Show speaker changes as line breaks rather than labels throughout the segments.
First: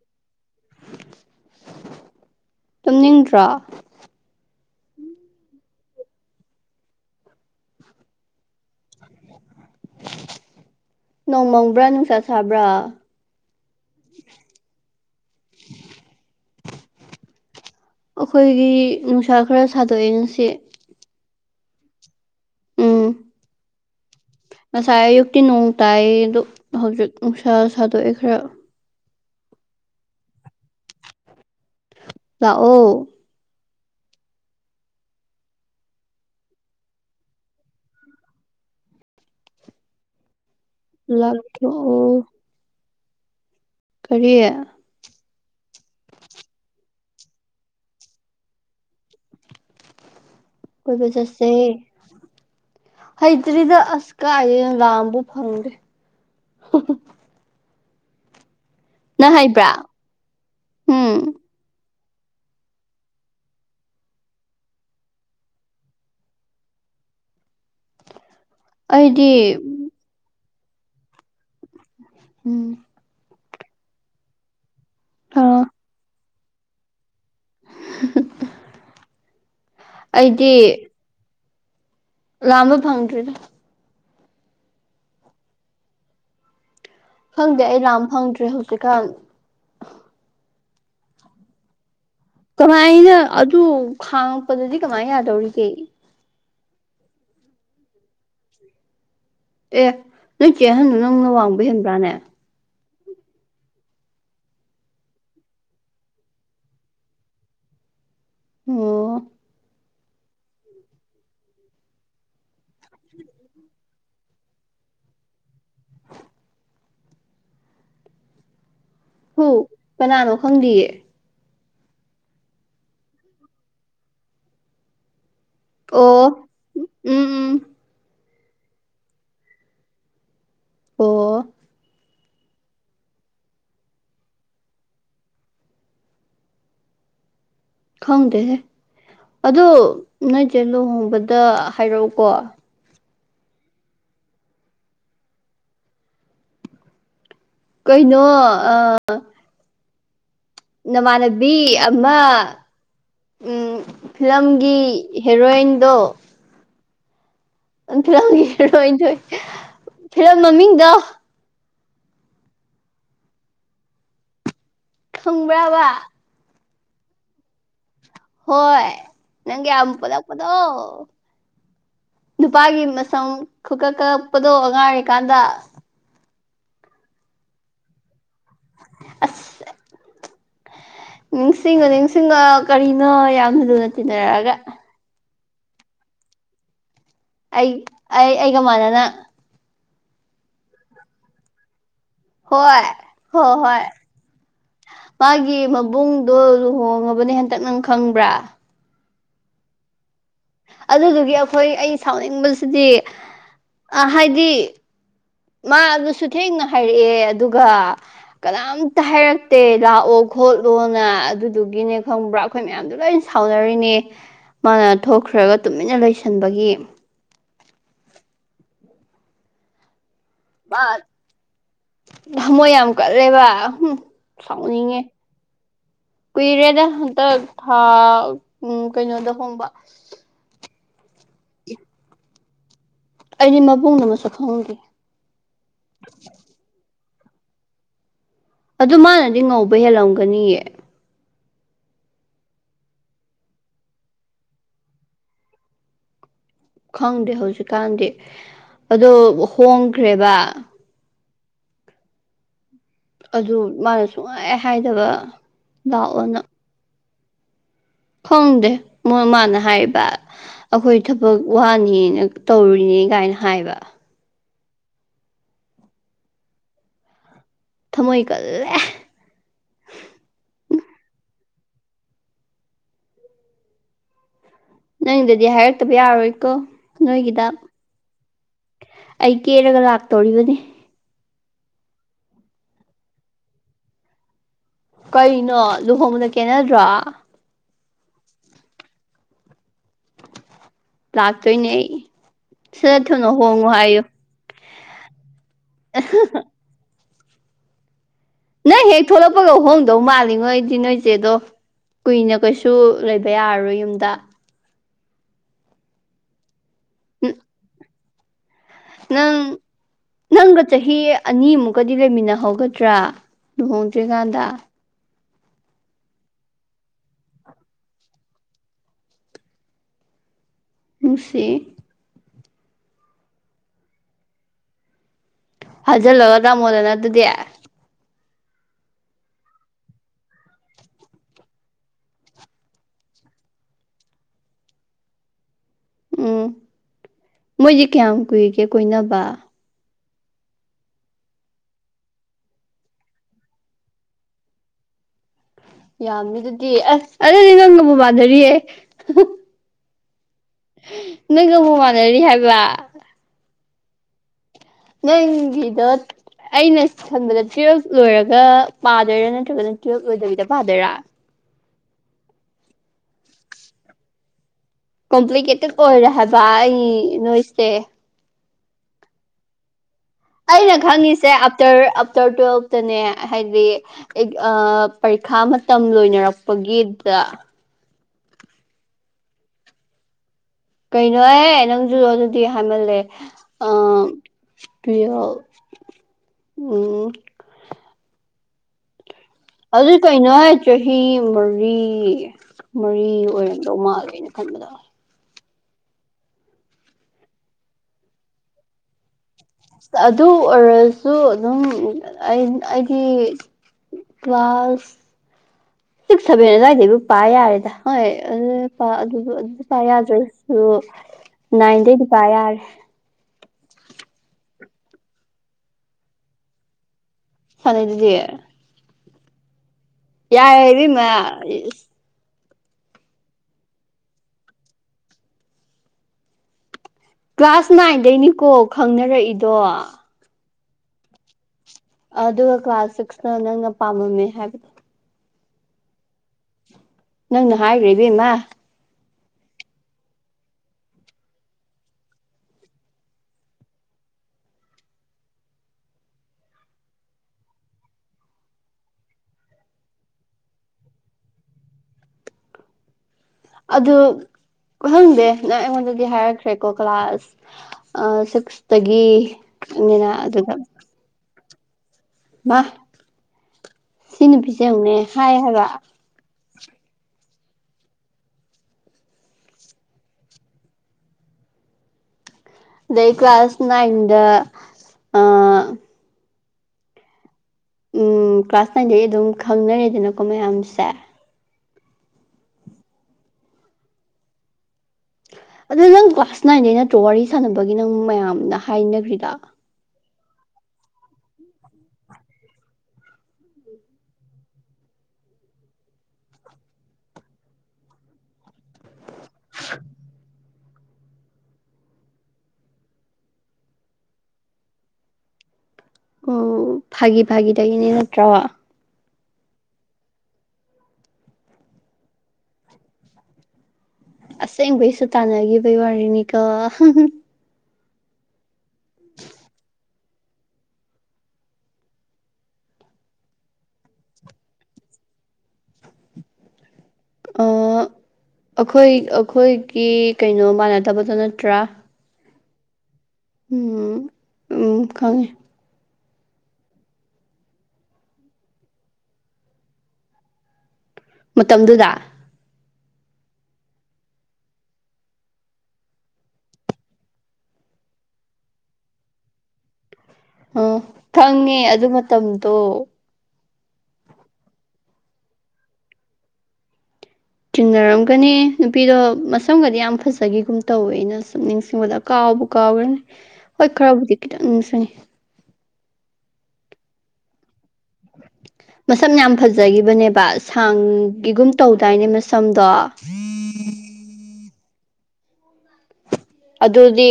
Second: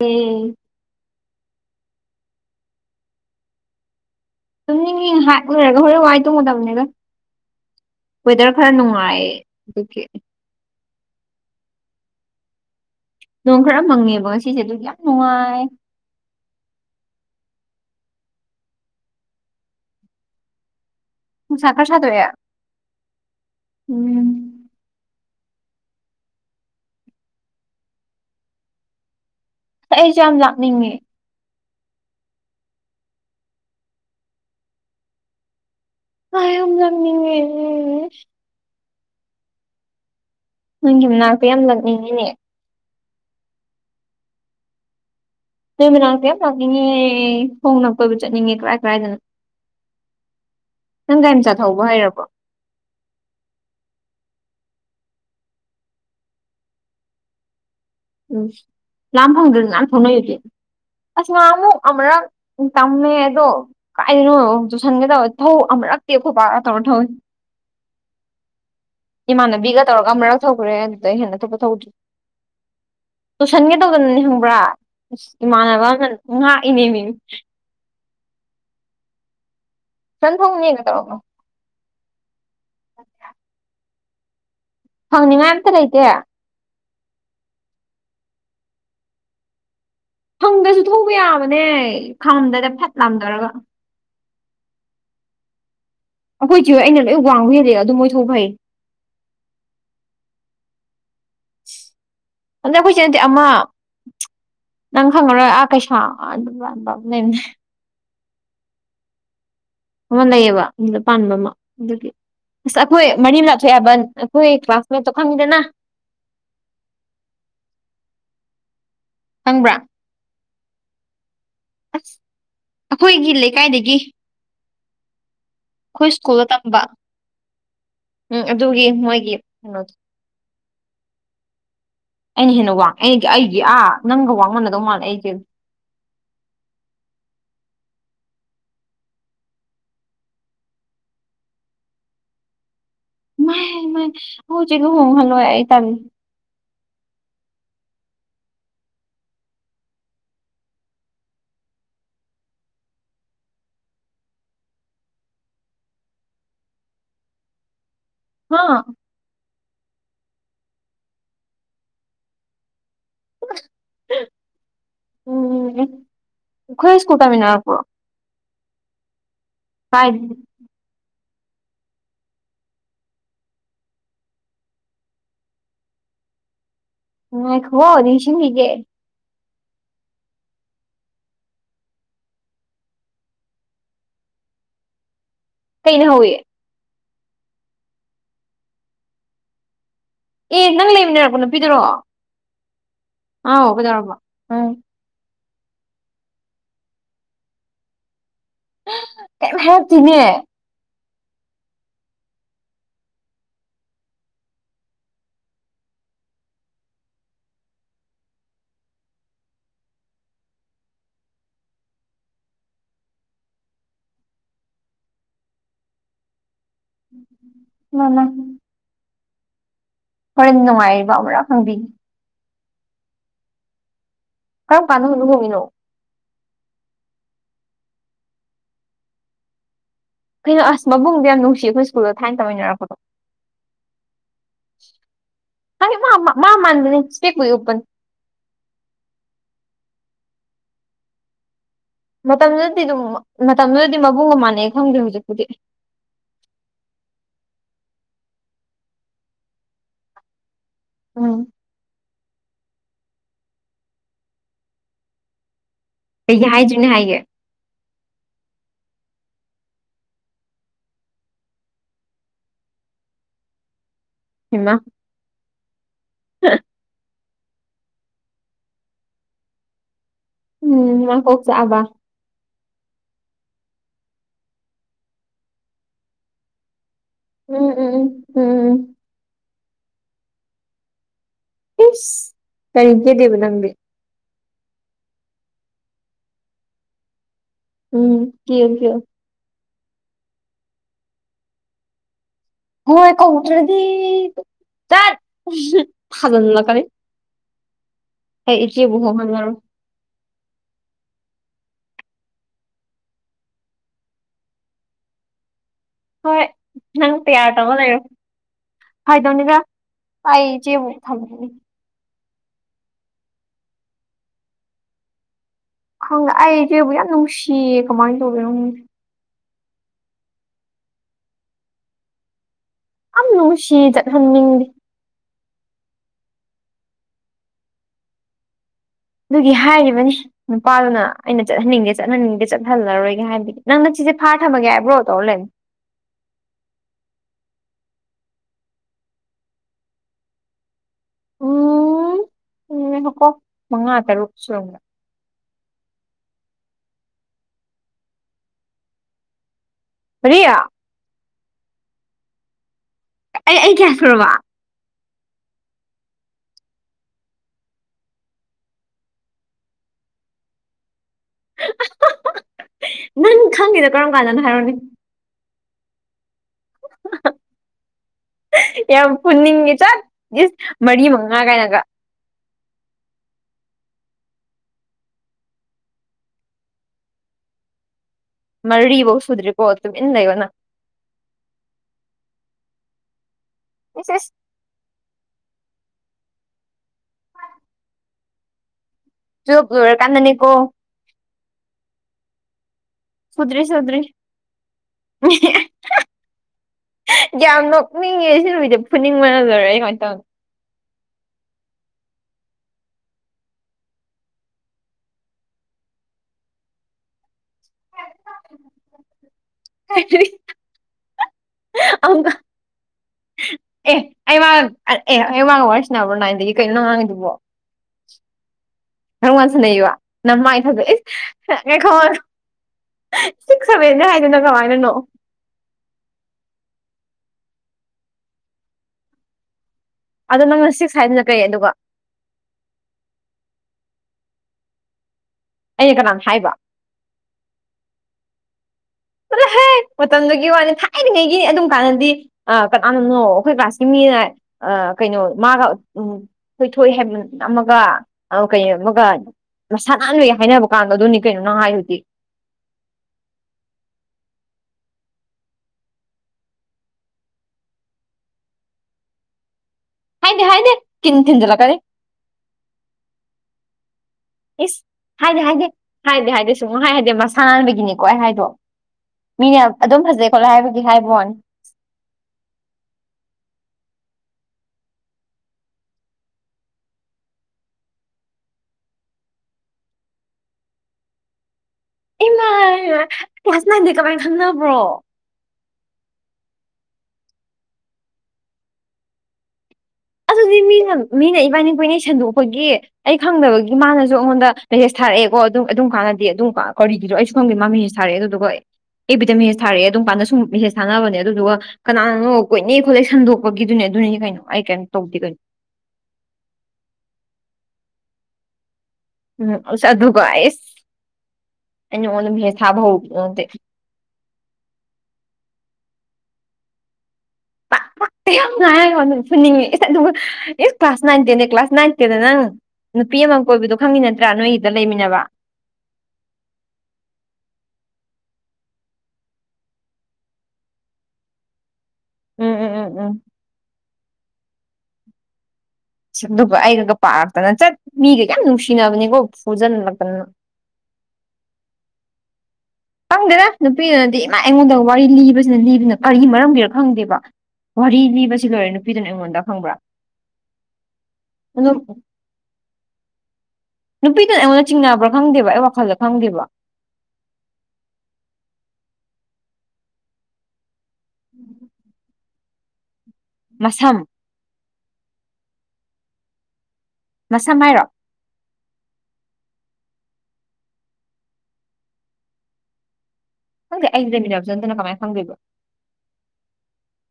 ꯎꯝ
ꯇꯨꯝꯅꯤꯡꯗ꯭ꯔꯥ
ꯇꯨꯝꯅꯤꯡꯉꯤ ꯍꯥꯏ ꯂꯣꯏꯔꯒ ꯍꯣꯔꯦꯟ ꯋꯥꯏ ꯇꯣꯡꯒꯗꯕꯅꯤꯒ ꯋꯦꯗꯔ ꯈꯔ ꯅꯨꯡꯉꯥꯏ ꯑꯣꯀꯦ
ꯅꯣꯡꯃꯪꯕ꯭ꯔꯥ ꯅꯨꯡꯁꯥ ꯁꯥꯕ꯭ꯔꯥ
ꯅꯣꯡ ꯈꯔ ꯃꯪꯉꯦꯕ ꯉꯁꯤꯁꯦ ꯑꯗꯨꯒꯤ ꯌꯥꯝ ꯅꯨꯡꯉꯥꯏ
ꯑꯩꯈꯣꯏꯒꯤ ꯅꯨꯡꯁꯥ ꯈꯔ ꯁꯥꯗꯣꯛꯑꯦ ꯉꯁꯤ
ꯅꯨꯨꯡꯁꯥ ꯈꯔ ꯁꯗꯣꯛꯑꯦ
ꯎꯝ
ꯎꯝ
ꯉꯁꯥꯏ ꯑꯌꯨꯛꯇꯤ ꯅꯣꯡ ꯇꯥꯏ ꯑꯗꯨ ꯍꯧꯖꯤꯛ ꯅꯨꯡꯁꯥ ꯁꯥꯗꯣꯛꯑꯦ ꯈꯔ
ꯑꯩꯁꯨ ꯌꯥꯝ ꯂꯥꯛꯅꯤꯡꯉꯦ
ꯂꯥꯛꯑꯣ
[unintelligible] ꯅꯪꯒꯤ ꯃꯅꯥꯛꯇꯥ ꯌꯥꯝ
ꯂꯥꯛꯊꯣꯛꯑꯣ
ꯂꯛꯅꯤꯡꯉꯤꯅꯦ
ꯀꯔꯤ
ꯅꯣꯏ ꯃꯅꯥꯛꯇ ꯌꯥꯝ ꯂꯥꯛꯅꯤꯡꯉꯦ ꯍꯣꯡꯅ ꯀꯣꯏꯕ ꯆꯠꯅꯤꯡꯉꯦ ꯀꯔꯥꯏ ꯀꯔꯥꯏꯗꯟ
ꯀꯣꯏꯕ
ꯅꯪꯒꯥꯥꯏ
ꯆꯠꯁꯦ
ꯃꯆꯥ ꯊꯧꯕ ꯍꯥꯏꯔꯕꯣ
ꯍꯩꯇ꯭ꯔꯤꯗ ꯑꯁ ꯀꯥꯏꯗꯩꯅꯣ ꯂꯥꯝꯕꯨ ꯐꯪꯗꯦ
ꯎꯝ ꯂꯥꯝ
ꯅꯪ ꯍꯩꯕ꯭ꯔꯥ
ꯐꯪꯗ꯭ꯔꯅ ꯂꯥꯝ ꯊꯣꯛꯅꯩꯗꯤ ꯑꯁ
ꯎꯝ
ꯉꯍ ꯃꯨꯛ ꯑꯃꯔꯛ ꯇꯃꯦ ꯑꯗꯣ ꯀꯥꯏꯗꯅꯣ ꯇꯨꯁꯟꯒꯦ ꯊꯧꯏ ꯊꯧ ꯑꯃꯨꯔꯛꯇꯦ ꯑꯈꯣꯏ ꯕꯥꯒ ꯇꯧꯔ ꯊꯧꯋꯤ
[inaudible] ꯑꯩꯗꯤ
ꯏꯃꯥꯟꯅꯕꯤꯒ ꯇꯧꯔꯒ ꯑꯃꯔꯛ ꯊꯧꯈ꯭ꯔꯦ ꯑꯗꯨꯗ ꯍꯦꯟꯅ ꯑꯇꯣꯞꯄ ꯊꯧꯗ꯭ꯔꯤ
ꯎꯝ
ꯇꯨꯁꯟꯒꯦ ꯇꯧꯗꯅꯅꯦ ꯈꯪꯕ꯭ꯔꯥ ꯑꯁ
ꯑꯥ
ꯏꯃꯥꯟꯅꯕ ꯑꯃꯅ ꯉꯥꯛꯏꯅꯦ ꯃꯤ
[inaudible]
[unintelligible]
ꯂꯝꯕ ꯐꯪꯗ꯭ꯔꯤꯗ
ꯐꯪꯅꯤꯡꯉꯥꯏ ꯑꯝꯇ ꯂꯩꯇꯦ
ꯈꯪꯗꯦ ꯑꯩ ꯂꯥꯝ ꯐꯪꯗ꯭ꯔꯦ ꯍꯧꯖꯤꯛꯀꯥꯟ
ꯐꯪꯗꯁꯨ ꯊꯧꯕ ꯌꯥꯕꯅꯦ ꯈꯥꯝꯗꯥꯏꯗ ꯐꯠ
ꯀꯃꯥꯏꯅ
ꯂꯥꯝꯗꯔꯒ
ꯑꯗꯨ ꯈꯥꯡꯉꯛꯄꯗꯗꯤ ꯀꯃꯥꯏꯅ ꯌꯥꯗꯧꯔꯤꯒꯦ
ꯑꯩꯈꯣꯏ ꯆꯦ ꯍꯣꯢ ꯑꯩꯅ ꯂꯣꯏ ꯋꯥꯡꯕ ꯍꯦꯜꯂꯦ ꯑꯗꯨꯝ ꯃꯣꯏ ꯊꯧꯕ ꯍꯩ
ꯑꯦ ꯅꯣꯏꯆꯦ ꯑꯍꯟꯗꯨ ꯅꯪꯅ ꯋꯥꯡꯕ ꯍꯦꯟꯕ꯭ꯔꯥꯅꯦ
[unintelligible] ꯆꯦ ꯅꯠꯇꯦ ꯑꯃ ꯅꯪ ꯈꯪꯉꯔꯣꯏ ꯑꯥ ꯀꯩꯁꯥ [unintelligible] ꯑꯃ ꯂꯩꯕꯅꯦ
ꯑꯣ
ꯑꯃ ꯂꯩꯌꯦꯕ ꯃꯤꯗ ꯄꯥꯟꯕ ꯑꯃ ꯑꯗꯨꯒꯤ ꯑꯁ ꯑꯩꯈꯣꯏ ꯃꯔꯤ ꯃꯇꯥ ꯊꯣꯛ ꯑꯦ ꯍꯥꯏꯕ ꯑꯩꯈꯣꯏ ꯀ꯭ꯂꯁꯃꯦꯠ ꯇꯣ ꯈꯪꯉꯤꯗꯅꯥ
ꯍꯨ
ꯈꯪꯕ꯭ꯔꯥ
ꯀꯅꯥꯅꯣ ꯈꯪꯗꯤꯌꯦ
ꯑꯁ ꯑꯩꯈꯣꯏꯒꯤ ꯂꯩꯀꯥꯏꯗꯒꯤ ꯑꯩꯈꯣꯏ ꯁ꯭ꯀꯨꯜꯗ
ꯑꯣ
ꯇꯝꯕ
ꯎꯝ ꯎꯝ
ꯎꯝ ꯑꯗꯨꯒꯤ ꯃꯣꯏꯒꯤ ꯀꯩꯅꯣꯗꯣ
ꯑꯣ
ꯑꯩꯅ ꯍꯦꯟꯅ ꯋꯥꯡ ꯑꯩ ꯑꯩꯒꯤ ꯑꯥ ꯅꯪꯒ ꯋꯥꯡ ꯃꯥꯟꯅꯗꯧ ꯃꯥꯜꯂꯦ ꯑꯩꯁꯦ
ꯈꯪꯗꯦꯍꯦ ꯑꯗꯣ ꯅꯣꯏꯆꯦ ꯂꯨꯍꯣꯡꯕꯗ ꯍꯥꯏꯔꯛꯎꯀꯣ
ꯃꯥꯏ ꯃꯥꯏ ꯑꯩꯈꯣꯏ ꯆꯦ ꯂꯨꯍꯣꯡꯍꯜꯂꯣꯏ ꯑꯩ ꯇꯜꯂꯤ
ꯀꯩꯅꯣ ꯑ ꯅꯃꯥꯟꯅꯕꯤ ꯑꯃ ꯐꯤꯂꯝꯒꯤ ꯍꯦꯔꯣꯏꯟꯗꯣ ꯐꯤꯂꯝꯒꯤ
ꯍꯥ
ꯍꯦꯔꯣꯏꯟ ꯐꯤꯂꯝ ꯃꯃꯤꯡꯗꯣ
ꯎꯝ
ꯊꯨꯝꯕ꯭ꯔꯥꯕ
ꯑꯩꯈꯣꯏ ꯁ꯭ꯀꯨꯜ ꯇꯝꯃꯤꯟꯅꯔꯛꯄ꯭ꯔꯣ
ꯍꯣꯏ ꯅꯪꯒ ꯌꯥꯝ
ꯀꯥꯏꯗꯒꯤ
ꯄꯨꯂꯛꯄꯗꯣ ꯅꯨꯄꯥꯒꯤ ꯃꯁꯝ ꯈꯨꯀꯛ ꯀꯛꯄꯗꯣ ꯑꯉꯥꯡ ꯑꯣꯏꯔꯤꯀꯥꯟꯗ
ꯉꯥꯏꯈꯨꯋꯣ ꯅꯤꯡꯁꯤꯡꯒꯤꯒꯦ
[inaudible] ꯅꯤꯡꯁꯤꯡꯉꯣ ꯅꯤꯡꯁꯤꯡꯉꯣ ꯀꯔꯤꯅꯣ ꯌꯥꯝꯅ ꯂꯨꯅ ꯇꯤꯟꯅꯔꯛꯑꯒ
ꯀꯩꯩꯅ ꯍꯧ ꯋꯤ
ꯑꯩ ꯑꯩ ꯑꯩꯒ ꯃꯥꯟꯅꯅ
ꯑꯦ ꯅꯪ ꯂꯩꯃꯤꯟꯅꯔꯛꯄ ꯅꯨꯄꯤꯗꯨꯔꯣ
ꯍꯣꯏ ꯍꯣ
ꯑꯥꯎ
ꯍꯣꯏ
ꯀꯩꯗꯧꯔꯕ ꯎꯝ
ꯃꯥꯒꯤ ꯃꯕꯨꯡꯗꯣ ꯂꯨꯍꯣꯡꯉꯕꯅꯤ ꯍꯟꯇꯛ ꯅꯪ ꯈꯪꯕ꯭ꯔꯥ
ꯀꯩꯝ ꯍꯥꯏꯔꯛꯇꯤꯅꯦ
ꯑꯗꯨꯗꯨꯒꯤ ꯑꯩꯈꯣꯏ ꯑꯩ ꯁꯥꯎꯅꯤꯡꯕꯁꯤꯗꯤ ꯍꯥꯏꯗꯤ ꯃꯥ ꯑꯗꯨꯁꯨ ꯊꯦꯡꯅ ꯍꯥꯏꯔꯛꯑꯦ ꯑꯗꯨꯒ ꯀꯅꯥꯝꯇ ꯍꯥꯏꯔꯛꯇꯦ ꯂꯥꯛꯑꯣ ꯈꯣꯠꯂꯣꯅ ꯑꯗꯨꯗꯨꯒꯤꯅꯦ ꯈꯪꯕ꯭ꯔꯥ ꯑꯩꯈꯣꯏ ꯃꯌꯥꯝꯗꯣ ꯂꯣꯏ ꯁꯥꯎꯅꯔꯤꯅꯦ ꯃꯥꯅ ꯊꯣꯛꯈ꯭ꯔꯒ ꯇꯨꯃꯤꯟꯅ ꯂꯩꯁꯟꯕꯒꯤ
ꯃꯥ ꯅ ꯍꯣꯔꯦꯟ
ꯃꯥ
ꯅꯨꯡꯉꯥꯏꯔꯤꯕ ꯑꯃꯔꯛ ꯍꯪꯕꯤꯒꯦ
ꯊꯃꯣꯏ ꯌꯥꯝ ꯀꯜꯂꯦꯕ
ꯀꯔꯝ
ꯁꯥꯎꯅꯤꯡꯉꯦ
ꯀꯥꯟꯗ ꯂꯨꯍꯣꯡꯉꯤꯅꯣ
ꯀꯨꯏꯔꯦꯗ ꯍꯟꯇꯛ ꯊꯥ ꯎ ꯀꯩꯅꯣꯗ ꯍꯣꯡꯕ
ꯀꯩꯅꯣ ꯑꯁ ꯃꯕꯨꯡꯣ ꯌꯥꯝ ꯅꯨꯡꯁꯤ ꯑꯩꯈꯣꯏ ꯁ꯭ꯀꯨꯜꯗ ꯊꯥꯏꯅ ꯇꯧꯃꯤꯟꯅꯔꯄꯗꯣ
ꯑꯩꯗꯤ ꯃꯕꯨꯡꯗꯣ ꯃꯁꯛ ꯈꯪꯗꯦ
ꯈꯪꯗꯦ ꯃꯥ ꯃꯥ ꯃꯥ ꯃꯥꯥꯟꯕꯅꯦ ꯏꯁꯦꯛꯄꯨꯗꯤ ꯎꯞꯄꯅꯦ
ꯑꯗꯨ ꯃꯥꯅꯗꯤ ꯉꯧꯕ ꯍꯦꯜꯂꯝꯒꯅꯤꯌꯦ
ꯃꯇꯝꯗꯨꯗꯗꯤ ꯑꯗꯨꯝ ꯃꯇꯝꯗꯨꯗꯗꯤ ꯃꯕꯨꯡꯒ ꯃꯥꯟꯅꯩ ꯈꯪꯗꯦ ꯍꯧꯖꯤꯛꯄꯨꯗꯤ
ꯈꯪꯗꯦ ꯍꯧꯖꯤꯛꯀꯥꯟꯗꯤ ꯑꯗꯣ ꯍꯣꯡꯈ꯭ꯔꯦꯕ
ꯎꯝ
ꯑꯗꯨ ꯃꯥꯅ ꯁꯨꯡꯍꯥꯏ ꯍꯥꯏꯗꯕ ꯂꯥꯛꯑꯣꯅ
ꯀꯩꯒꯤ ꯍꯥꯏꯗ꯭ꯔꯤꯅꯤ ꯍꯥꯏꯒꯦ
ꯈꯪꯗꯦ ꯃꯣꯏ ꯃꯥꯅ ꯍꯥꯏꯔꯤꯕ ꯑꯩꯈꯣꯏ ꯊꯕꯛ ꯋꯥꯅꯤꯅ ꯇꯧꯔꯨꯏꯅꯦ ꯀꯥꯏꯅ ꯍꯥꯏꯕ
ꯍꯤꯃꯥ
ꯊꯝꯃꯣꯏ ꯀꯜꯂꯦ
ꯎꯝ ꯃꯀꯣꯛ ꯆꯥꯛꯑꯕ
ꯅꯪꯒꯤꯗꯗꯤ ꯍꯥꯏꯔꯛꯇꯕ ꯌꯥꯔꯣꯏꯀꯣ ꯅꯣꯏꯒꯤꯗ
ꯎꯝ ꯎꯝ ꯎꯝ ꯎꯝ ꯎꯝ
ꯑꯩ ꯀꯦꯔꯒ ꯂꯥꯛꯇꯣꯔꯤꯕꯅꯤ
ꯏꯁ ꯀꯔꯤ ꯀꯦꯗꯣꯏꯕ ꯅꯪꯗꯤ
ꯀꯩꯅꯣ ꯂꯨꯍꯣꯡꯕꯗ ꯀꯦꯅꯗ꯭ꯔꯣ
ꯎꯝ ꯀꯦꯌꯨ ꯀꯦꯌꯨ
ꯂꯥꯛꯇꯣꯏꯅꯦ ꯑꯩ ꯁꯠ ꯁꯠ
ꯍꯣꯏ
ꯊꯨꯅ ꯍꯣꯡꯉꯨ
ꯀꯧꯗ꯭ꯔꯗꯤ
ꯍꯥꯏꯌꯨ
ꯆꯠ ꯊꯥꯖꯜꯂꯛꯀꯅꯤ ꯑꯩ
ꯅꯪ
ꯏꯆꯦꯕꯨ
ꯍꯦꯛ ꯊꯣꯛꯂꯛꯄꯒ
ꯍꯣꯡꯍꯟꯂꯔꯣꯏ
ꯍꯣꯡ ꯗꯧ ꯃꯥꯜꯂꯤꯉꯣ ꯑꯩꯗꯤ ꯅꯣꯏ ꯆꯦꯗꯣ ꯀꯨꯏꯅ ꯀꯩꯁꯨ ꯂꯩꯕ ꯌꯥꯔꯔꯣꯏ ꯌꯨꯝꯗ
ꯍꯣꯏ ꯅꯪ ꯇꯌꯥꯔ ꯇꯧꯕ ꯂꯩꯔꯣ
ꯅꯪ
ꯐꯥꯒꯤꯇꯧꯅꯤꯗ ꯑꯩ
ꯅꯪꯒ
ꯏꯆꯦꯕꯨ
ꯆꯍꯤ
ꯊꯝꯅꯤꯡꯉꯤ
ꯑꯅꯤꯃꯨꯛ ꯀꯗꯤ ꯂꯩꯃꯤꯟꯅꯍꯧꯒꯗ꯭ꯔꯥ ꯂꯨꯍꯣꯡꯗ꯭ꯔꯤ ꯀꯥꯟꯗ
ꯈꯪꯗꯦ ꯑꯩ ꯏꯆꯦꯕꯨ ꯌꯥꯝ ꯅꯨꯡꯁꯤꯌꯦ ꯀꯃꯥꯏꯅ ꯇꯧꯗꯣꯏꯅꯣ ꯈꯪꯗꯦ
ꯅꯨꯡꯁꯤ
ꯌꯥꯝ ꯅꯨꯡꯁꯤ ꯆꯠꯍꯟꯅꯤꯡꯗꯦ
ꯐꯥꯖꯜꯂꯒ ꯊꯝꯃꯣꯗꯅ ꯑꯗꯨꯗꯤ
ꯑꯗꯨꯒꯤ ꯍꯥꯏꯔꯤꯕꯅꯤ ꯅꯨꯄꯥꯗꯨꯅ ꯑꯩꯅ ꯆꯠꯍꯟꯅꯤꯡꯗꯦ ꯆꯠꯍꯟꯅꯤꯡꯗꯦ ꯆꯠꯍꯜꯂꯔꯣꯏꯒꯦ ꯍꯥꯏꯕꯒꯤ ꯅꯪ ꯅꯆꯦꯁꯦ ꯐꯥꯔ ꯊꯃꯒꯦ ꯍꯥꯏꯕ꯭ꯔꯣ ꯇꯧꯔ ꯂꯩꯔꯕꯅꯤ
ꯎꯝ ꯃꯣꯏꯖꯦ ꯀꯌꯥꯝ ꯀꯨꯏꯒꯦ ꯀꯣꯏꯅꯕ
ꯎꯝ ꯎꯝ ꯉꯥꯏꯈꯣꯀꯣ ꯃꯉꯥ ꯇꯔꯨꯛ ꯁꯨꯔꯝꯒꯗ꯭ꯔ
ꯌꯥꯝꯃꯤꯗꯨꯗꯤ ꯑꯁ ꯑꯗꯨꯗꯤ ꯅꯪꯒꯕꯨ ꯃꯥꯟꯅꯔꯤꯌꯦ
ꯀꯔꯤ
ꯅꯪꯒꯕꯨ ꯃꯥꯟꯅꯔꯤ ꯍꯥꯏꯕ
ꯑꯩ ꯑꯩ ꯀꯌꯥ ꯁꯨꯔꯕ
ꯅꯪꯒꯤꯗꯣ ꯑꯩꯅ ꯈꯟꯕꯗ ꯇꯨꯋꯦꯜꯕ ꯂꯣꯏꯔꯒ ꯄꯥꯗꯣꯏꯔꯥ ꯅꯠꯇ꯭ꯔꯒꯅ ꯇꯨꯋꯦꯜꯕ ꯂꯣꯏꯗꯕꯤꯗ ꯄꯥꯗꯣꯏꯔꯥ
ꯅꯪ ꯈꯪꯉꯤꯗꯣ ꯀꯔꯝ ꯀꯥꯟꯗꯅꯣ ꯍꯥꯏꯔꯣꯅꯦ
ꯀꯣꯝꯄ꯭ꯂꯤꯀꯦꯇꯦꯠ ꯑꯣꯏꯔꯦ ꯍꯥꯏꯕ ꯑꯩ ꯅꯣꯏꯁꯦ
ꯌꯥꯝ ꯐꯨꯅꯤꯡꯉꯦ ꯆꯠ ꯏꯁ
ꯑꯩꯅ
ꯃꯔꯤ
ꯈꯪꯉꯤꯁꯦ
ꯃꯉꯥ ꯀꯥꯏꯅꯒ
ꯑꯞꯇꯔ ꯑꯥꯞꯇꯔ ꯇꯨꯋꯦꯜꯞ ꯇꯅꯦ ꯍꯥꯏꯗꯤ ꯑꯦꯛ ꯑꯥ ꯄꯔꯤꯈꯥ ꯃꯇꯝ ꯂꯣꯏꯅꯔꯛꯄꯒꯤꯗ
ꯃꯔꯤꯕꯧ ꯁꯨꯗ꯭ꯔꯤꯀꯣ ꯇꯨꯃꯤꯟ ꯂꯩꯌꯣ ꯅꯪ
ꯀꯩꯅꯣꯍꯦ ꯅꯪꯁꯨ ꯑꯗꯨꯗꯤ ꯍꯥꯏꯃꯜꯂꯦ
ꯏꯁ ꯏꯁ
ꯇꯨꯌꯦꯜꯄ ꯎꯝ
ꯇꯨꯌꯦꯜꯞ
ꯍꯧꯖꯤꯛ ꯀꯩꯅꯣ
ꯂꯣꯏꯔꯀꯥꯟꯗꯅꯤꯀꯣ
ꯍꯥꯏ ꯆꯦ ꯆꯍꯤ ꯃꯔꯤ ꯃꯔꯤ
ꯁꯨꯗ꯭ꯔꯤ
ꯑꯣꯏꯔꯝꯗꯧ
ꯁꯨꯗ꯭ꯔꯤ
ꯃꯥꯜꯂꯦ ꯑꯩꯅ ꯈꯟꯕꯗ
ꯌꯥꯝ ꯅꯣꯛꯅꯤꯡꯉꯦ ꯁꯤ ꯅꯨꯨꯄꯤꯖꯦ ꯐꯨꯅꯤꯡꯕꯅ ꯂꯣꯏꯔꯦ ꯑꯩ ꯀꯃꯥꯏꯅ ꯇꯧꯅꯤ
ꯑꯗꯨ ꯑꯣꯏꯔꯁꯨ ꯑꯗꯨꯝ ꯑꯩ ꯑꯩꯗꯤ ꯀ꯭ꯂꯥꯁ ꯁꯤꯛꯁ ꯁꯚꯦꯟ ꯑꯗꯥꯏꯗꯒꯤ ꯄꯥ ꯌꯥꯔꯦꯗ ꯍꯣꯏ ꯑꯗꯨ ꯄꯥ ꯑꯗꯨꯗ ꯑꯗꯨꯗꯤ ꯄꯥ ꯌꯥꯗ꯭ꯔꯁꯨ ꯅꯥꯏꯟꯗꯩꯗꯤ ꯄꯥ
ꯑꯃꯨꯛ
ꯌꯥꯔꯦ
ꯑꯦ ꯑꯩ ꯃꯥꯒ ꯑꯦ ꯑꯩ ꯃꯥꯒ ꯋꯥꯔꯤ ꯁꯟꯅꯕ꯭ꯔꯣ ꯅꯥꯏꯟꯗꯒꯤ ꯀꯩꯅꯣ ꯅꯪ ꯉꯥꯡꯉꯤꯗꯨꯕꯣ
ꯁꯅꯤꯗꯨꯗꯤ
ꯀꯔꯝ ꯀꯥꯟ ꯁꯥꯟꯅꯩ ꯌꯨꯋꯥ
ꯌꯥꯔꯦ
ꯅꯃꯥꯏ ꯊꯥꯖꯟ
ꯏꯕꯦꯝꯃ
ꯢꯁ ꯉꯥꯢꯈꯣ ꯁꯤꯛꯁ ꯁꯚꯦꯟꯒ ꯍꯥꯏꯗꯨꯅ ꯀꯃꯥꯏꯅꯅꯣ
ꯀ꯭ꯂꯥꯁ ꯅꯥꯏꯟꯗꯩꯅꯤꯀꯣ ꯈꯪꯅꯔꯛꯏꯗꯣ
ꯑꯗꯣ ꯅꯪꯅ ꯁꯤꯛꯁ ꯍꯥꯏꯗꯨꯅ ꯀꯩ ꯑꯗꯨꯒ
ꯑꯗꯨꯒ ꯀ꯭ꯂꯥꯁ ꯁꯤꯛꯁꯇ ꯅꯪꯅ ꯄꯥꯝꯃꯝꯃꯦ ꯍꯥꯏꯕꯗꯤ
ꯑꯩꯅ ꯀꯅꯥꯅ ꯍꯥꯏꯕ
ꯅꯪ ꯍꯥꯏꯒ꯭ꯔꯦ ꯢꯕꯦꯝꯃ
ꯆꯠꯂꯨꯍꯦ ꯃꯇꯝꯗꯨꯒꯤ ꯋꯥꯅꯤ ꯊꯥꯏꯔꯤꯉꯩꯒꯤ ꯑꯗꯨꯝ ꯀꯥꯟꯅꯗꯤ ꯑ ꯀꯅꯥꯅꯅꯣ ꯑꯩꯈꯣꯏ ꯀ꯭ꯂꯥꯁꯀꯤ ꯃꯤꯅ ꯑ ꯀꯩꯅꯣ ꯃꯥꯒ ꯎꯝ ꯊꯣꯏꯊꯣꯢ ꯍꯥꯏꯕ ꯑꯃꯒ ꯀꯩ ꯑꯃꯒ ꯃꯁꯥꯟ ꯅꯥꯟꯂꯌꯦ ꯍꯥꯏꯅꯕ ꯀꯥꯟꯗ ꯑꯗꯨꯅꯤ ꯀꯩꯅꯣ ꯅꯪ ꯍꯥꯏꯔꯨꯗꯤ
ꯑꯗꯨ ꯈꯪꯗꯦ ꯅꯪ ꯑꯩꯉꯣꯟꯗꯗꯤ ꯍꯥꯏꯔꯛꯈ꯭ꯔꯦꯀꯣ ꯀ꯭ꯂꯥꯁ ꯑꯥ ꯁꯤꯛꯁꯇꯒꯤꯅ
ꯍꯥꯏꯗꯦ ꯍꯥꯏꯗꯦ ꯀꯤꯟ ꯊꯤꯟꯖꯜꯂꯛꯀꯅꯤ
ꯃꯥ ꯁꯤ ꯅꯨꯄꯤꯁꯦ
ꯏꯁ
ꯌꯦꯡꯉꯨꯅꯦ ꯍꯥꯏ
ꯍꯥꯏꯗꯦ
ꯍꯥꯏꯕ
ꯍꯥꯏꯗꯦ ꯍꯥꯏꯗꯤ ꯍꯥꯏꯗꯤ ꯁꯨꯝ ꯍꯥꯏꯗꯦ ꯃꯁꯥꯟ ꯅꯥꯟꯕꯒꯤꯅꯤꯀꯣ ꯑꯩ ꯍꯥꯏꯗꯣ ꯃꯤꯅ ꯌꯥꯝ ꯑꯗꯨꯝ ꯐꯖꯩ ꯈꯣꯠꯂꯦ ꯍꯥꯏꯕꯒꯤ ꯍꯥꯏꯕꯣꯅꯦ
ꯑꯗꯩ ꯀ꯭ꯂꯥꯁꯥ ꯅꯏꯟꯗ ꯑ ꯎꯝ ꯀ꯭ꯂꯥꯁ ꯅꯥꯏꯟꯗꯩ ꯑꯗꯨꯝ ꯈꯪꯅꯔꯦꯗꯅꯀꯣ ꯃꯌꯥꯝꯁꯦ
ꯏꯃꯥꯢꯄꯦꯝꯃ ꯀ꯭ꯂꯥꯁ ꯅꯥꯏꯟꯗꯤ ꯀꯃꯥꯏꯅ ꯈꯪꯅꯕ꯭ꯔꯣ
ꯑꯗꯨ ꯅꯪ ꯀ꯭ꯂꯥꯁ ꯅꯥꯏꯟꯗꯩ ꯅꯠꯇ꯭ꯔꯣ ꯋꯥꯔꯤ ꯁꯥꯟꯅꯕꯒꯤ ꯅꯪ ꯃꯌꯥꯝꯅ ꯍꯥꯏꯅꯈ꯭ꯔꯤꯗ
ꯑꯗꯨꯗꯤ ꯃꯤꯅ ꯃꯤꯅ ꯏꯕꯥꯏꯅꯤ ꯀꯣꯢꯅꯩ ꯁꯟꯗꯣꯛꯄꯒꯤ ꯑꯩ ꯈꯪꯗꯕꯒꯤ ꯃꯥꯅꯁꯨ ꯑꯩꯉꯣꯟꯗ ꯃꯦꯁꯦꯖ ꯊꯥꯔꯛꯑꯦꯀꯣ ꯑꯗꯨꯝ ꯑꯗꯨꯝ ꯀꯥꯟꯅꯗꯤ ꯑꯗꯨꯝ ꯀꯧꯔꯤꯒꯤꯅꯣ ꯑꯩꯁꯨ ꯈꯪꯗꯦ ꯃꯥ ꯃꯦꯁꯦꯖ ꯊꯥꯔꯛꯑꯦ ꯑꯗꯨꯒ ꯑꯩ ꯑꯦꯐ ꯕꯤ ꯃꯦꯁꯦꯖ ꯑꯗꯨꯝꯀꯥꯟꯗ ꯁꯨꯝ ꯁꯥꯟꯅꯕꯅꯦ ꯑꯗꯨꯗꯨꯒ ꯀꯅꯥꯅꯣ ꯀꯣꯏꯅꯩ ꯈꯣꯠꯂꯩ ꯁꯟꯗꯣꯛꯄꯒꯤꯗꯨꯅꯦ ꯑꯗꯨꯅꯤꯅꯦ ꯀꯩꯅꯣ ꯑꯩ ꯀꯩꯝ ꯇꯧꯗꯦ ꯀꯩꯅꯣ
ꯑꯣ ꯐꯥꯒꯤ ꯐꯥꯒꯤꯗꯒꯤꯅꯦ ꯅꯠꯇ꯭ꯔꯣꯕ
ꯎꯝ ꯑꯁ ꯑꯗꯨꯒ ꯑꯦꯁ ꯑꯩꯅ ꯃꯉꯣꯟꯗ ꯃꯦꯁꯦꯖ ꯊꯥꯕ ꯍꯕꯁꯨ ꯅꯠꯇꯦ
ꯑꯁꯦꯡꯕꯩꯁꯨ ꯇꯥꯟꯅꯒꯤꯕꯩ ꯋꯥꯔꯤꯅꯤꯀꯣ
ꯄꯥꯛ ꯌꯥꯝ ꯉꯥꯏ ꯐꯨꯅꯤꯡꯉꯦ ꯢꯁ ꯑꯗꯨꯒ ꯢꯁ ꯀ꯭ꯂꯥꯁ ꯅꯥꯏꯟ ꯇꯦꯟꯗ ꯀ꯭ꯂꯥꯁ ꯅꯥꯏꯟ ꯇꯦꯟꯗ ꯅꯪ ꯅꯨꯄꯤ ꯑꯃ ꯀꯣꯏꯕꯗꯣ ꯈꯪꯉꯤ ꯅꯠꯇ꯭ꯔꯥ ꯅꯣꯏꯒꯤꯗ ꯂꯩꯃꯤꯟꯅꯕ
ꯑ ꯑꯩꯈꯣꯏ ꯑꯩꯈꯣꯏꯒꯤ ꯀꯩꯅꯣ ꯃꯥꯟꯅꯗꯕꯗꯣ ꯅꯠꯇ꯭ꯔꯥ
ꯎꯝ ꯎꯝ ꯎꯝ ꯎꯝ
ꯎꯝ ꯎꯝ ꯈꯪꯉꯦ
ꯑꯗꯨꯒ ꯑꯩꯒꯒ ꯄꯥꯔꯛꯇꯅ ꯆꯠ ꯃꯤꯒ ꯀꯌꯥꯝ ꯅꯨꯡꯁꯤꯅꯕꯅꯤꯀꯣ ꯐꯨꯖꯤꯜꯂꯛꯇꯅ
ꯃꯇꯝꯗꯨꯗ
ꯈꯪꯗꯦꯔ ꯅꯨꯄꯤꯗꯨꯅꯗꯤ ꯏꯃꯥ ꯑꯩꯉꯣꯟꯗ ꯋꯥꯔꯤ ꯂꯤꯕꯁꯤꯅ ꯂꯤꯕꯁꯤꯅ ꯀꯔꯤ ꯃꯔꯝꯒꯤꯔ ꯈꯪꯗꯦꯕ ꯋꯥꯔꯤ ꯂꯤꯕꯁꯤ ꯂꯣꯏꯔꯦ ꯅꯨꯄꯤꯗꯨꯅ ꯑꯩꯉꯣꯟꯗ ꯈꯪꯕ꯭ꯔꯥ
ꯑꯣ ꯈꯪꯉꯦ
ꯑꯗꯨꯝ
ꯑꯗꯨ ꯃꯇꯝꯗꯣ
ꯅꯨꯄꯤꯗꯨꯅ ꯑꯩꯉꯣꯟꯗ ꯆꯤꯡꯅꯕ꯭ꯔꯥ ꯈꯪꯗꯦꯕ ꯑꯩ ꯋꯥꯈꯜꯗ ꯈꯪꯗꯦꯕ
ꯆꯤꯡꯅꯔꯝꯒꯅꯤ ꯅꯨꯄꯤꯗꯣ ꯃꯁꯝꯒꯗꯤ ꯌꯥꯝ ꯐꯖꯈꯤꯒꯨꯝ ꯇꯧꯋꯦ ꯑꯩꯅ ꯁꯛ ꯅꯤꯡꯁꯤꯡꯕꯗ ꯀꯥꯎꯕꯨ ꯀꯥꯎꯈ꯭ꯔꯅꯤ ꯍꯣꯏ
ꯃꯁꯝ
ꯈꯔꯕꯨꯗꯤ ꯈꯤꯇꯪ ꯅꯤꯡꯁꯤꯡꯉꯦ
ꯃꯁꯥ ꯍꯥꯏꯔꯣ
[unintelligible] ꯃꯁꯝ ꯌꯥꯝ ꯐꯖꯒꯤꯕꯅꯦꯕ ꯁꯥꯡꯒꯤꯒꯨꯝ ꯇꯧꯗꯥꯏꯅꯦ ꯃꯁꯝꯗꯣ
ꯈꯪꯗꯦ ꯑꯩꯩꯒ ꯂꯩꯃꯤꯟꯅꯕꯁꯨ ꯅꯠꯇꯅ ꯀꯃꯥꯏ ꯈꯪꯗꯣꯏꯕ
ꯑꯗꯨꯗꯤ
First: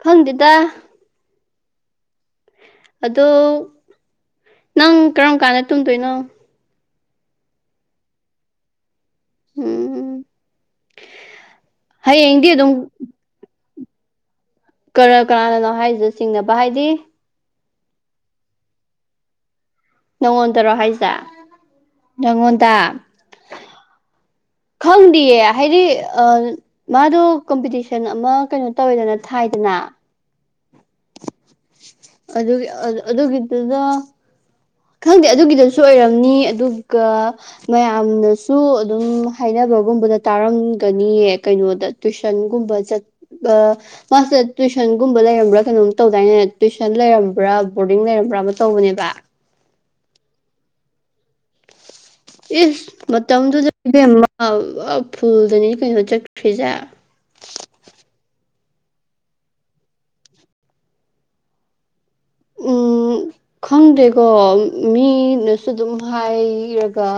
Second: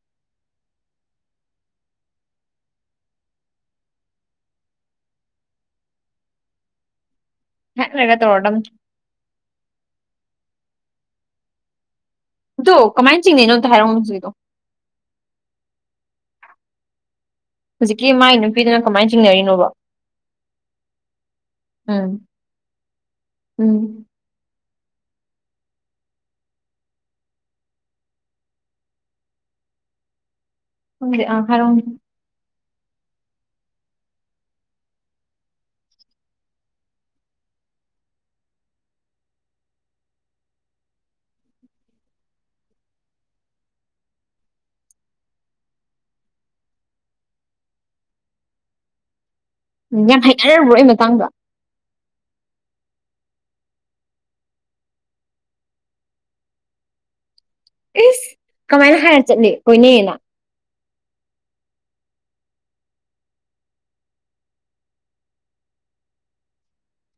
ꯈꯪꯗꯦꯗ ꯑꯗꯣ ꯅꯪ ꯀꯔꯝ ꯀꯥꯟꯗ ꯇꯨꯝꯗꯣꯏꯅꯣ
ꯉꯍꯥꯛ ꯂꯩꯔ ꯇꯧꯔꯗꯝꯅꯤ
ꯎꯝ ꯍꯌꯦꯡꯗꯤ
ꯑꯗꯣ
ꯑꯗꯨꯝ
ꯀꯃꯥꯏꯟ ꯆꯤꯡꯅꯩꯅꯣ ꯑꯝꯇ ꯍꯥꯏꯔꯛꯑꯣꯟ ꯍꯧꯖꯤꯛꯀꯤꯗꯣ
ꯀꯔ ꯀꯅꯥꯅꯅꯣ ꯍꯥꯏꯖꯦ ꯆꯤꯡꯅꯕ ꯍꯥꯏꯗꯤ
ꯍꯧꯖꯤꯛꯀꯤ ꯃꯥꯏ ꯅꯨꯄꯤꯗꯨꯅ ꯀꯃꯥꯏꯟ ꯆꯤꯡꯅꯔꯤꯅꯣꯕ
ꯅꯉꯣꯟꯗꯔꯣ ꯍꯥꯏꯁꯦ
ꯎꯝ
ꯅꯪꯉꯣꯟꯗ
ꯎꯝ
ꯈꯪꯗꯤꯌꯦ ꯍꯥꯏꯗꯤ ꯑꯥ ꯃꯥꯗꯣ ꯀꯝꯄꯤꯇꯤꯁꯟ ꯑꯃ ꯀꯩꯅꯣ ꯇꯧꯋꯦꯗꯅ ꯊꯥꯏꯗꯅ
ꯈꯪꯗꯦ ꯑꯥ ꯍꯥꯏꯔꯧꯅꯦ
ꯑꯗꯨꯒꯤ ꯑꯥꯗꯨ ꯑꯗꯨꯒꯤꯗꯨꯗ ꯈꯪꯗꯦ ꯑꯗꯨꯒꯤꯗꯁꯨ ꯑꯣꯏꯔꯝꯅꯤ ꯑꯗꯨꯒ ꯃꯌꯥꯝꯅꯁꯨ ꯑꯗꯨꯝ ꯍꯥꯏꯅꯕꯒꯨꯝꯕꯗ ꯇꯥꯔꯝꯒꯅꯤꯌꯦ ꯀꯩꯅꯣꯗ ꯇꯨꯏꯁꯟꯒꯨꯝꯕ ꯆꯠ ꯑꯥ ꯃꯥꯁꯦ ꯇꯨꯏꯁꯟꯒꯨꯝꯕ ꯂꯩꯔꯝꯕ꯭ꯔꯥ ꯀꯩꯅꯣꯝ ꯇꯧꯗꯥꯏꯅꯦ ꯇꯨꯏꯁꯟ ꯂꯩꯔꯝꯕ꯭ꯔꯥ ꯕꯣꯔꯗꯤꯡ ꯂꯩꯔꯝꯕ꯭ꯔꯥ ꯑꯃ ꯇꯧꯕꯅꯦꯕ
ꯎꯝ ꯌꯥꯝ ꯍꯥꯏꯅꯔꯕ꯭ꯔꯣ ꯑꯩ ꯃꯇꯥꯡꯗ
ꯏꯁ ꯃꯇꯝꯗꯨꯗ ꯏꯕꯦꯝꯃ ꯑꯥ ꯐꯨꯜꯗꯅꯤ ꯀꯩꯅꯣ ꯆꯠꯈ꯭ꯔꯤꯖꯦ
ꯑꯁ ꯀꯃꯥꯏꯅ ꯍꯥꯏꯔ ꯆꯠꯂꯤ ꯀꯣꯏꯅꯩꯌꯦꯅ
ꯎꯝ ꯈꯪꯗꯦꯀꯣ ꯃꯤꯅꯁꯨ ꯑꯗꯨꯝ ꯍꯥꯏꯔꯒ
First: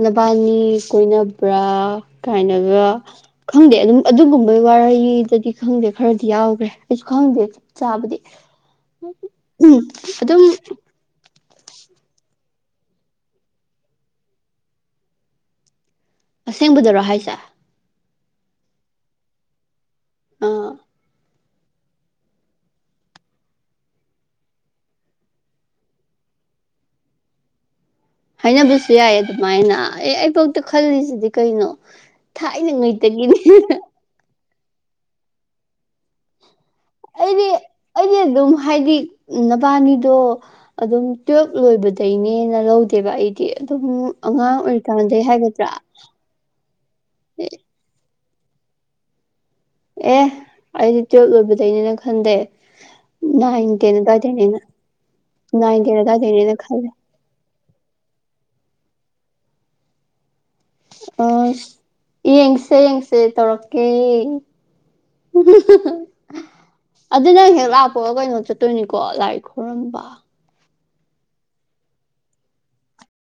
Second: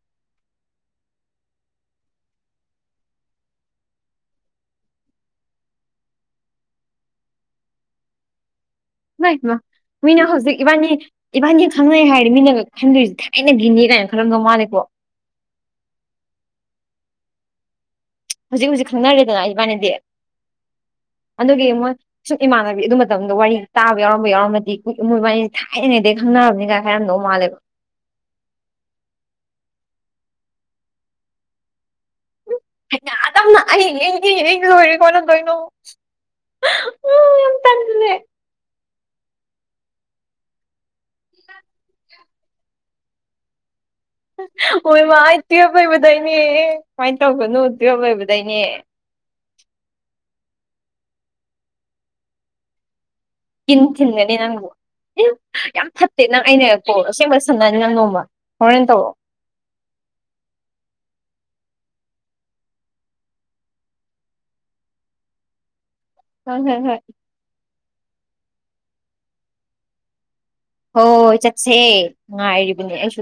ꯅꯕꯥꯅꯤ ꯀꯣꯏꯅꯕ꯭ꯔꯥ ꯀꯥꯏꯅꯒ ꯈꯪꯗꯦ ꯑꯗꯨꯝ ꯑꯗꯨꯒꯨꯝꯕꯩ ꯋꯥꯔꯤꯔꯗꯗꯤ ꯈꯪꯗꯦ ꯈꯔꯗꯤ ꯌꯥꯎꯒ꯭ꯔꯦ ꯑꯩꯁꯨ ꯈꯪꯗꯦ ꯆꯥꯕꯗꯤ
ꯃꯥꯏ ꯄꯦꯃꯥ
ꯎꯝ
ꯃꯤꯅ
ꯑꯗꯨꯝ
ꯍꯧꯖꯤꯛ ꯏꯕꯥꯏꯅꯤ ꯏꯕꯥꯥꯏꯅꯤ ꯈꯪꯅꯩ ꯍꯥꯏꯔ ꯃꯤꯅꯒ ꯈꯟꯗꯣꯏꯖꯦ ꯊꯥꯥꯏꯅ ꯒꯤꯅꯤ ꯀꯥꯏꯅ ꯈꯜꯂꯝꯗꯧ ꯃꯥꯂꯦꯀꯣ
ꯑꯁꯦꯡꯕꯗꯔꯣ ꯍꯥꯏꯁꯦ
ꯍꯧꯖꯤꯛ ꯍꯧꯖꯤꯛ ꯈꯪꯅꯔꯤꯗꯅ ꯏꯕꯥꯅꯤꯗꯤ
ꯑꯥ
ꯑꯗꯨꯒꯤ ꯃꯣꯏ ꯁꯨꯛ ꯏꯃꯥꯟꯅꯕꯤ ꯑꯗꯨ ꯃꯇꯝꯗ ꯋꯥꯔꯤ ꯇꯥꯕ ꯌꯥꯎꯔꯝꯕ ꯌꯥꯎꯔꯝꯃꯗꯤ ꯀꯨꯏꯛ ꯃꯣꯏ ꯕꯥꯅꯤ ꯊꯥꯏꯅꯉꯩꯗꯩ ꯈꯪꯅꯔꯕꯅꯤꯗ__ ꯍꯔꯝꯗꯧ ꯃꯥꯜꯂꯦꯕ
ꯍꯥꯏꯅꯕꯁꯨ ꯌꯥꯏ ꯑꯗꯨꯃꯥꯏꯅ ꯑꯦ ꯑꯩꯕꯥꯎꯇ ꯈꯜꯂꯤꯁꯤꯗꯤ ꯀꯩꯅꯣ ꯊꯥꯏꯅꯉꯩꯇꯒꯤꯅꯦ
ꯏ ꯑꯩ ꯂꯣꯏꯔꯦ ꯀꯃꯥꯏ ꯇꯧꯗꯣꯏꯅꯣ
ꯑꯩꯗꯤ ꯑꯩꯗꯤ ꯑꯗꯨꯝ ꯍꯥꯏꯗꯤ ꯅꯕꯥꯅꯤꯗꯣ ꯑꯗꯨꯝ ꯇꯨꯋꯦꯜꯕ ꯂꯣꯏꯕꯗꯩꯅꯦꯅ ꯂꯧꯗꯦꯕ ꯑꯩꯗꯤ ꯑꯗꯨꯝ ꯑꯉꯥꯡ ꯑꯣꯏꯔꯤꯀꯥꯟꯗꯩ ꯍꯥꯏꯒꯗ꯭ꯔꯥ
ꯑꯗꯩꯅꯦ ꯀꯃꯥꯏꯟ ꯇꯧꯒꯅꯨ ꯇꯨꯋꯦꯜꯕ ꯂꯣꯏꯕꯗꯩꯅꯦ
ꯑꯦ ꯑꯩꯗꯤ ꯇꯨꯋꯦꯜꯕ ꯂꯣꯏꯕꯗꯩꯅꯦꯅ ꯈꯟꯗꯦ ꯅꯥꯏꯟ
ꯀꯤꯟ
ꯇꯦꯟ
ꯊꯤꯟꯒꯅꯤ
ꯑꯗꯨꯋꯥꯏꯗꯩꯅꯦ
ꯅꯪꯕꯨ ꯑꯦ ꯌꯥꯝ
ꯅꯥꯏꯟꯒꯤꯔ
ꯐꯠꯇꯦ ꯅꯪ
ꯑꯗꯥꯏꯗꯩꯅꯦꯅ ꯈꯜꯂꯦ
ꯑꯩꯅꯒꯀꯣ__ ꯑꯁꯦꯡꯕ ꯁꯥꯟꯅꯅꯤ ꯅꯪ ꯅꯣꯡꯃ ꯍꯣꯔꯦꯟ ꯇꯧꯔꯛꯑꯣ
ꯑꯁ ꯌꯦꯡꯁꯦ ꯌꯦꯡꯁꯦ ꯇꯧꯔꯛꯀꯦ [unintelligible]
ꯍ ꯍ ꯍꯣꯏ
ꯑꯗꯨ ꯅꯪ ꯍꯦꯛ ꯂꯥꯛꯄꯒ ꯀꯩꯅꯣ ꯆꯠꯇꯣꯏꯅꯤꯀꯣ ꯂꯥꯏ ꯈꯣꯔꯝꯕ
ꯍꯣꯏ ꯍꯣꯏ ꯆꯠꯁꯦ ꯉꯥꯏꯔꯤꯕꯅꯦ ꯑꯩꯁꯨ